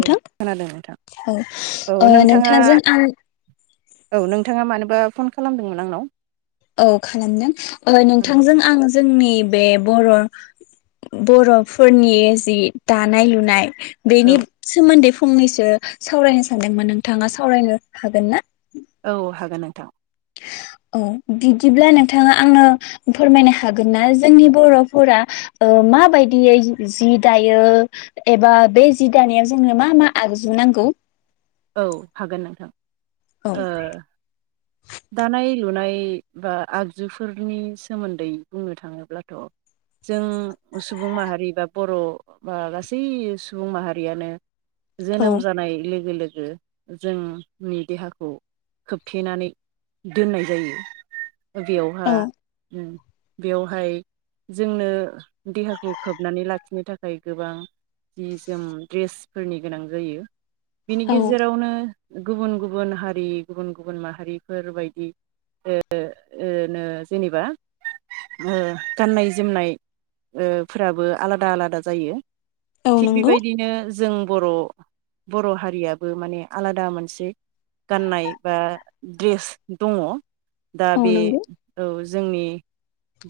औ खोनादों नोंथां औ ओ नोंथांजों आं औ नोंथाङा मानोबा फन खालामदोंमोन आंनाव? औ खालामदों ओ औ नोंथांजों आं जोंनि बे बर बरफोरनि जि दानाय लुनाय औ बेनिब सोमोन्दै फंनैसो सावरायनो सानदोंमोन नोंथाङा सावरायनो हागोन ना? औ हागोन नोंथां औ बिदिब्ला नोंथाङा आंनो फोरमायनो हागोन ना जोंनि बरफोरा ओ माबायदियौ जि दायो एबा बे जि दानायाव जोंनो मा मा आगजु नांगौ? औ हागोन नोंथां औ ओ दानाय लुनाय बा आगजुफोरनि सोमोन्दै बुंनो थाङोब्लाथ जों सुबुं माहारि बा बर बा गासै सुबुं माहारियानो औ जोनोम जानाय लोगो लोग गो जोंनि देहाखौ खोबथेनानै दोननाय जायो बेयावहा औ उम बेवहाय जोंनो देहाखौ खोबनानै लाखिनो थाखाय गोबां जि जोम द्रेसफोरनि गोनां जायो बिनि औ गेजेरावनो गुबुन गुबुन हारि गुबुन गुबुन माहारिफोरबायायदि ओ ओ ओनो जेनेबा ओ गाननाय जोमनाय ओ फोराबो आलादा आलादा जायो औ थिग नंगौ बेबायदिनो जों बर बर हार रियाबो माने आलादा मोनसे गाननाय बा द्रेस दङ दा औ बे नंगौ औ जोंनि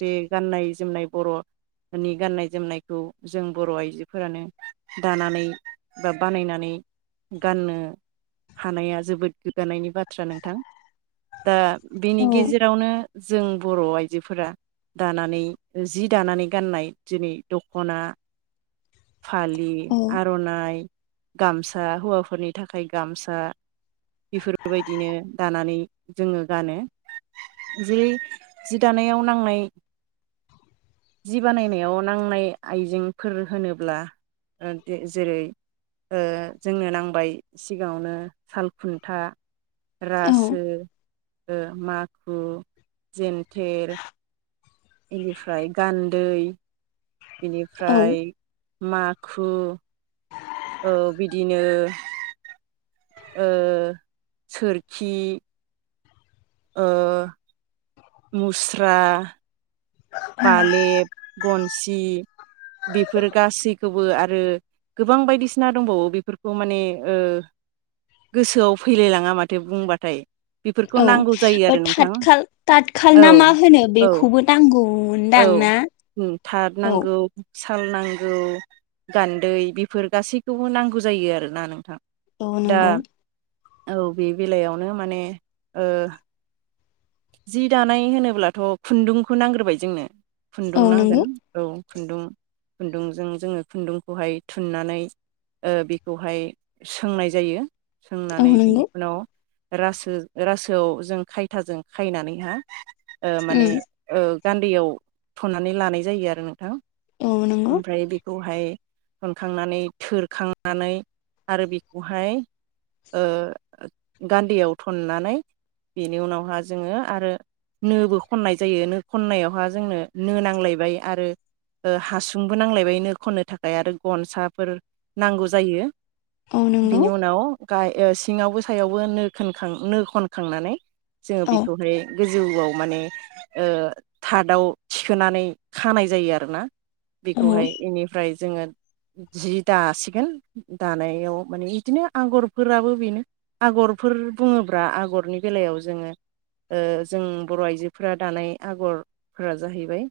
बे गाननाय जोमनाय बर नि गाननाय जोमनायखौ जों बर आइजोफोरानो दानानै बा बानायनानै गाननो बाथ्रा नोंथां दा बिनि औ गेजेरावनो जों बर आइजोफोरा दानानै जि दानानै गाननाय जेरै दखना फालि औ आरनाइ गामस सा हौवाफोरनि थाखाय गामसा बेफोरबायदिनो दानानै जोंङो गानो जि जि दानायाव नांनाय जोंनो नांबाय सिगाङावनो साल खुन्था रासो औ ओ माखु जेन्थेर इनिफ्राय गान्दै। औ बेनिफ्राय। माखु। औ बिदिनो। ओ सोरखि। ओ। मुस्रा। बालेब गनसि बेफोर गासै खौबो आरो गोबां बायदिसिना दंबावो बेफोरखौ माने ओ गोसोआव फैलायलाङा माथो बुंबाथाय बेफोरखौ औ नांगौ जायो ओ आरो नोंथां थाकाल टाटखाल औ ना मा होनो औ बेखौबो नांगौ। औ थार औ नांगौ। साल नांगौ गान्दै बेफोर गासैखौबो नांगौ जायो आरोना नोंथां। अ दा नोंगौ। औ बे बेलायावनो माने ओ। जि दानाय होनोब्लाथ खुन्दुंखौ नांग्रोबाय जोंनो खुन्दुं औ नांगोन नंगौ औ खुन्दुं खुन्दुंजों जोंङो खुन्दुंखौहाय थुननानै बेखौहाय सोंनाय जायो औ सोंनानै बिनि नंगौ उनाव रासो रासोआव जों खायथाजों खायनानै हा ओ माने उम ओ। गान्दैयाव थननानै लानाय जायो आरो नोंथां औ नंगौ ओमफ्राय बेखौ। फाय खनखांनानै थोरखांनानै आरो बेखौहाय ओ गान्दैआव थननानै बेनि उनावहा जोङो आरो नोबो खननाय जायो नो खननायावहा जोंनो नो नांलायबाय आरो। ओ हासुंबो नांलायबाय नो खननो थाखाय आरो गनसाफोर नांगौ जायो। औ नंगौ बिनि उनाव गाहाय ओ सिङावबो सायावबो नो खनखां नो खनखांनानै जोङो औ बेखौ गोजौआव माने ओ थार्दआव थिखोनानै खानाय जायो आरोना औ बेखौहाय बेनिफ्राय जोङो जि दासिगोन दानायाव माने बिदिनो आगरफोराबो बेनो आगरफोर बुङोब्ला आगरनि बेलायाव जोङो ओ जों बर' आइजोफोरा दानाय आगरफोरा जाहैबाय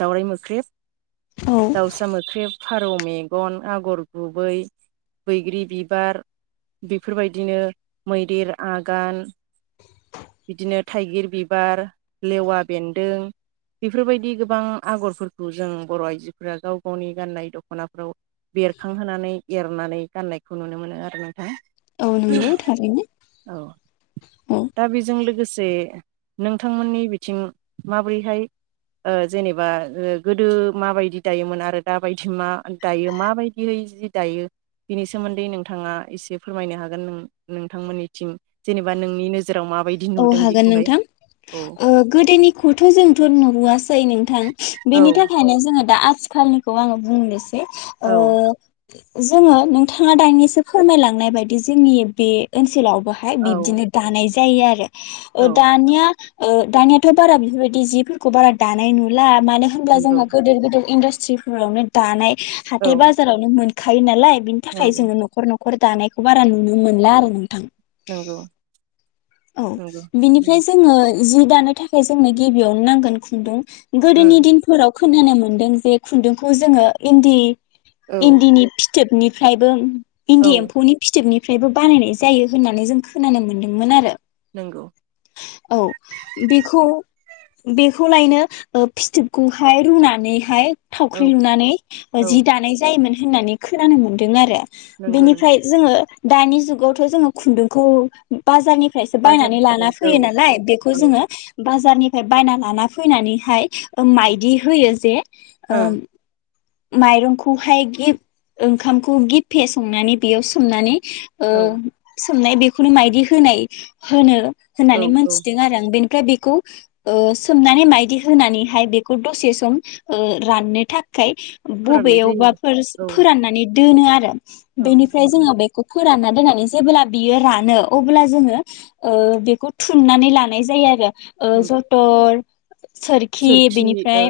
दावराइ मोख्रेब औ दाउसा मोख्रेब फारौ मेगन आगर गुबै बैग्रि बिबार बेफोरबायदिनो मैदेर आगान बिदिनो थाइगिर बिबार लेवा बेन्दों बेफोरबायदि गोबां आगरफोरखौ जों बर' आइजोफोरा गाव गावनि गाननाय दख'नाफ्राव बेरखांहोनानै एरनानै गाननायखौ नुनो मोनो आरो ना। औ नोंगौ थारैनो औ औ। दा बेजों लोगोसे नोंथांमोननि बिथिं माबोरैहाय ओ जेनेबा गोदो माबायदि दायोमोन आरो दाबायदि मा दायो माबायदिहै जि दायो बेनि सोमोन्दै नोंथाङा एसे फोरमायनो हागोन नों नोंथांमोननिथिं जेनेबा नोंनि नो औ हागोन नोंथां औ ओ गोदोनिखौथ' जोंथ' नुहआसै नोंथां औ बेनि थाखायनो जोङो दा आथिखालनिखौ आङो बुंनो सै ओ औ जोङो नोंथाङा दानिानिसो फोरमायलांनाय बायदि जोंनि बे ओनसोलाव हाय औ बिबदिनो दानाय जायो आरो। ओ औ दानिया ओ दानियाथ' बारा बेफोरबायदि जिफोरखौ बारा दानाय नुला मानो होनोमब्ला नंगौ जोंहा गोदोर गोदोर इनदास थिफोरावनो दानाय औ हाथाय बाजारावनो मोन खायो नालाय बिनि थाखाय नंगौ जोङो न'खर न' खर दानायखौ बारा नुनो मोनला आरो नोंथां। नोंगौ। औ बिनिफ्राय जोङो जि दानो थाखाय जोंनो गिबियावनो नांगोन खुन्दुं गोदोनि दिनफोराव खोनानो मोन्दों जे खुन्दुंखौ जोङो इन्दि औ इन्दिनि फिथोबनि फ्रायबो इन्दि औ एम्फौनि फिथोबनि फ्रायबो बानायनाय जायो होननानै जों खोनानो मोन्दोंमोन आरो। नंगौ औ बेखौ बेखौलायनो ओ फिथोबखौहाय रुनानैहाय औ थावख्रि लुनानै औ जि दानाय जायोमोन होननानै खोनानो मोन्दों आरो। नंगौ नों बेनिफ्राय जोङो दानि जुगावथ' जोङो खुन्दुंखौ बाजारनि बायनानै बाजारनिफ्राय लाना बायनाय औ फैयो नालाय बेखौ औ जोङो बाजारनिफ्राय बायना लाना फैनानैहाय ओम औ ओ माइदि होयो जे ओम माइरंखौहाय गि ओंखामखौ गेफे संनानै बेयाव सोमनानै ओ औ सोमनाय बेखौनो मायदि होनाय होनो औ होननानै औ मोनथिदों आरो आं बेनिफ्राय ओमफ्राय बेखौ ओ सोमनानै मायदि होनानैहाय बेखौ दसे सम ओ राननो थाखाय खाय फोराननाय जायो बबेयावबा फोर औ फोराननानै दोनो आरो औ बेनिफ्राय नंगौ जोङो बेखौ फोरानना दोननानै जेब्ला बियो रानो अब्ला जोङो ओ बेखौ थुननानै लानाय जायो आरो ओ नंगौ जतर सोरखि ओ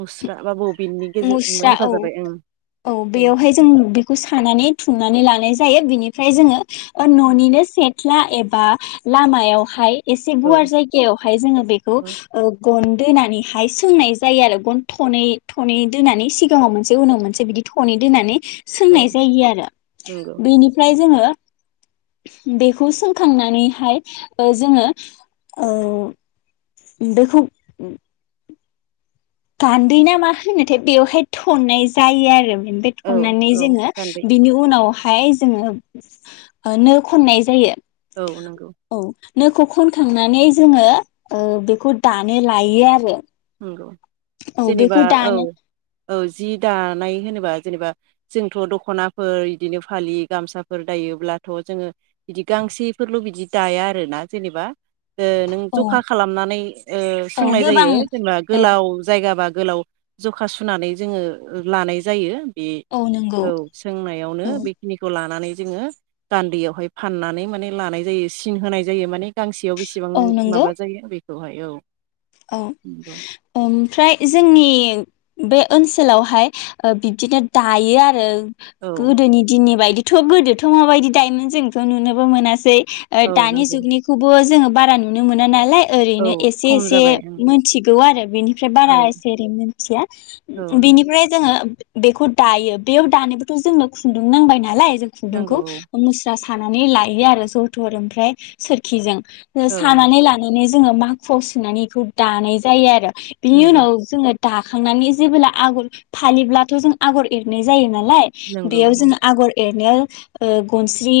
मुस्रा बा बबिननि गेजेर मुस्रा औ हेफाजाबै ओं औ बेयावहाय जों बेखौ सानानै थुनानै लानाय जायो बिनिफ्राय जोङो न'निनो सेट ख्ला एबा लामायावहाय एसे औ गुवार जायगायावहाय जोङो बेखौ औ गन दोनानैहाय सोंनाय जायो आरो गन थनै थनै दोननानै सिगाङाव मोनसे उनाव मोनसे बिदि थनै दोनानै औ सोंनाय जायो आरो नंगौ बेनिफ्राय जोङो बेखौ सोंखांनानैहाय ओ जोङो ओ बेखौ गान्दै नामा होनोथाय बेवहाय थननाय जायो आरो ओमफाय औ थननानै औ जोङो गान्दै बिनि उनाव हाय जोङो ओ नो खननाय जायो औ नोंगौ औ नोखौ खनखांनानै जोङो ओ बेखौ दानो लायो आरो नोंगौ औ बेखौ दानो औ जि दानाय होनोबा जेनेबा जोंथ' दखनाफोर इदिनो फालि गामसाफोर दायोब्लाथ' जोङो बिदि गांसेफोरल' बिदि दाया आरोना जेनेबा नों औ जखा खालामनानै ओ औ सोंनाय गोबां जायो जेनेबा औ गोलाव जायगा बा गोलाव जखा सुनानै जोङो लानाय जायो। बे औ सोंनायावनो औ बेखिनिखौ लानानै जोङो गान्दैयावहाय फाननानै माने लानाय जायो सिन होनाय जायो माने गांसेयाव बेसेबां औ नंगौ माबा जायो बे दहाय औ औ नंगौ ओमफ्राय जोंनि बे ओनसोलावहाय बिदिनो दायो आरो। औ गोदोनि दिननि बायदि थ' गोदोथ' माबायदि दायोमोन जोंथ' नुनोबो मोनासै। ओ औ दानि नंगौ जुगनिखौबो जोङो बारा नुनो मोना नालाय औ ओरैनो एसे खम एसे जाबाय ओं मोनथिगौ आरो बेनिफ्राय औ बारा एसे एरै मोनथिया औ नंगौ बिनिफ्राय जोङो बेखौ दायो बेयाव दानोबोथ' जोंनो खुन्दुं नांबाय नालाय जों खुन्दुंखौ नांगौ औ मुस्रा सा सानानै लायो आरो जोथोर ओमफ्राय सोरखिजों। ओ औ नंगौ सानानै लानानै जोङो माखुआव सोनानै इखौ दानाय जायो आरो। बिनि नंगौ उनाव जोङो दाखांनानै जेबोला आगर फालिब्लाथ' जों आगर एरनाय जायोमोन नालाय नंगौ बेयाव औ जों आगर एर नो गनस्रि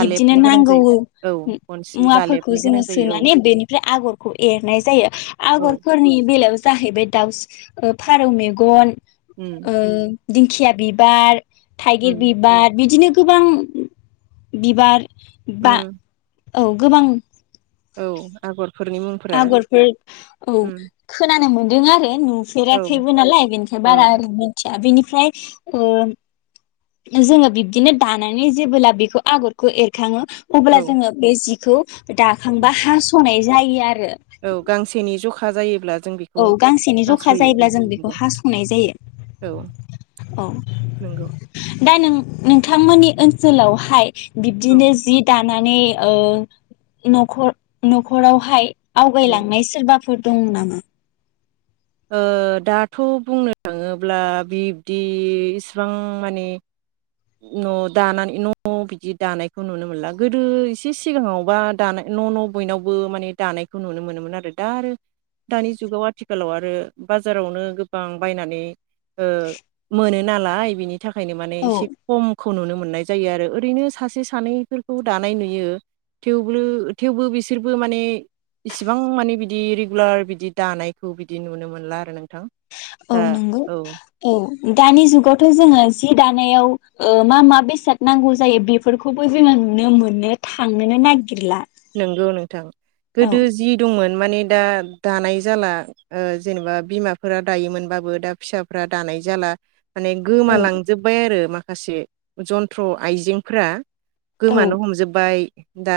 बिब्दिनो गोनां नांगौ जायो औ गनसि मुवाफोरखौ बालेबनि जोङो गोनां जायो औ सोनानै बेनिफ्राय आगर एरनाय जायो औ आगरफोरनि बेलायाव जाहैबाय दाउस फारौ मेगन उम ओ दिंखिया बिबार थाइगिर उम बिबार बिदिनो गोबां बिबार बा उम औ गोबां औ आगर आगरफोर औ खोनानो मोनो दों आरो? औ नुफेराखैबो नालाय बेनिखाय औ बारा ओरैनो दा बिनिफ्राय जोंङो बिब्दिनो दानानै जेबोला बेखौ आगरखौ एरखाङो अब्ला औ जोंङो बे जि खौ दाखांबा हासनाय जायो आरो। औ गांसेनि जखा। जायोब्ला जों औ बेखौ गांसेनि जखा नासयो जायोब्ला औ जों बेखौ नंगौ हा संनाय औ जायो औ। नंगौ दा नों नोंथांमोननि ओनसोलावहाय औ बिब्दिनो जि दान नानै नख नखरावहाय औ आवगायलांनाय सोरबा फोर दं नामा? ओ दाथ बुंनो थाङोब्ला बिब्दि इसिबां माने न दानानै न बिदि दानायखौ नुनो मोनला गोदो एसे सिगाङावबा दानाय न न बयनावबो माने दानायखौ नुनो मोनोमोन आरो दा आरो दानि जुगाव आथिखालाव आरो बाजारावनो गोबां बायनानै ओ मोन नालाय बिनि नि थाखायनो माने औ एसे खमखौ खौ नुनो मोननाय जायो आरो ओरैनो सासे सानैफोरखौ दानाय नुयोे थेवबो बिसोरबो माने इसिबां माने बिदि रेगुलार बिदि दानायखौ बि बिदि नुनो मोनला आरो नोंथां। औ नंगौ औ औ। दानि जुगावथ जोंङो जि दानायाव मा मा बेसाद नांगौ जायो बेफोरखौबो जोङो नुनो मोननो थांनोनो नागिर नोंगौ नोंथां औ गोदो जि दंमोन माने दा दानाय जाला ओ जेनेबा बिमाफोरा दायोमोनबाबो दा फिसाफोरा दानाय जाला माने औ गोमालांजोबबाय आरो मा माखासे जन्थ्र आइजें फोरा गोमानो हमजोबबाय। दा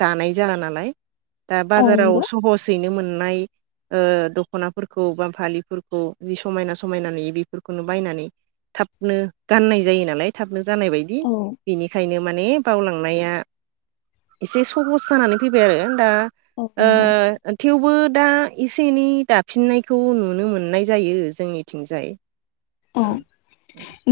दानाय जाला नालाय। दा औ बाजाराव नंगौ सहसयैनो मोन नाय ओ दखनाफोरखौ बा फालिफोरखौ जि समायना समायना नुयो बिफोरखौनो बायनानै थाबनो गाननाय जायो नालाय थाबनो जानाय बायदि औ बेनिखायनो माने बावलांनाया इसेस सहस जानानै फैबाय आरो दा औ ओ नंगौ ओन थेवबो दा एसे एनै दाफिननायखौ नुनो मोननाय जायो जोंनिथिंजाय अ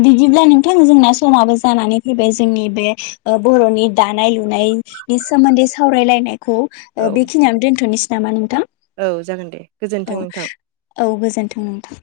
दिदिब्ला नों नोंथां जोंना समाबो जानानै फैबाय जोंनि बे ओ बर'नि दानाय लुनाय-नि सोमोन्दै सावरायलायनाय खौ ओ औ बेखिनियावनो दोनथ'नोस नामा नोंथां? औ जागोन दे। औ गोजोन्थों नोंथां औ गोजोनथों नोंथां।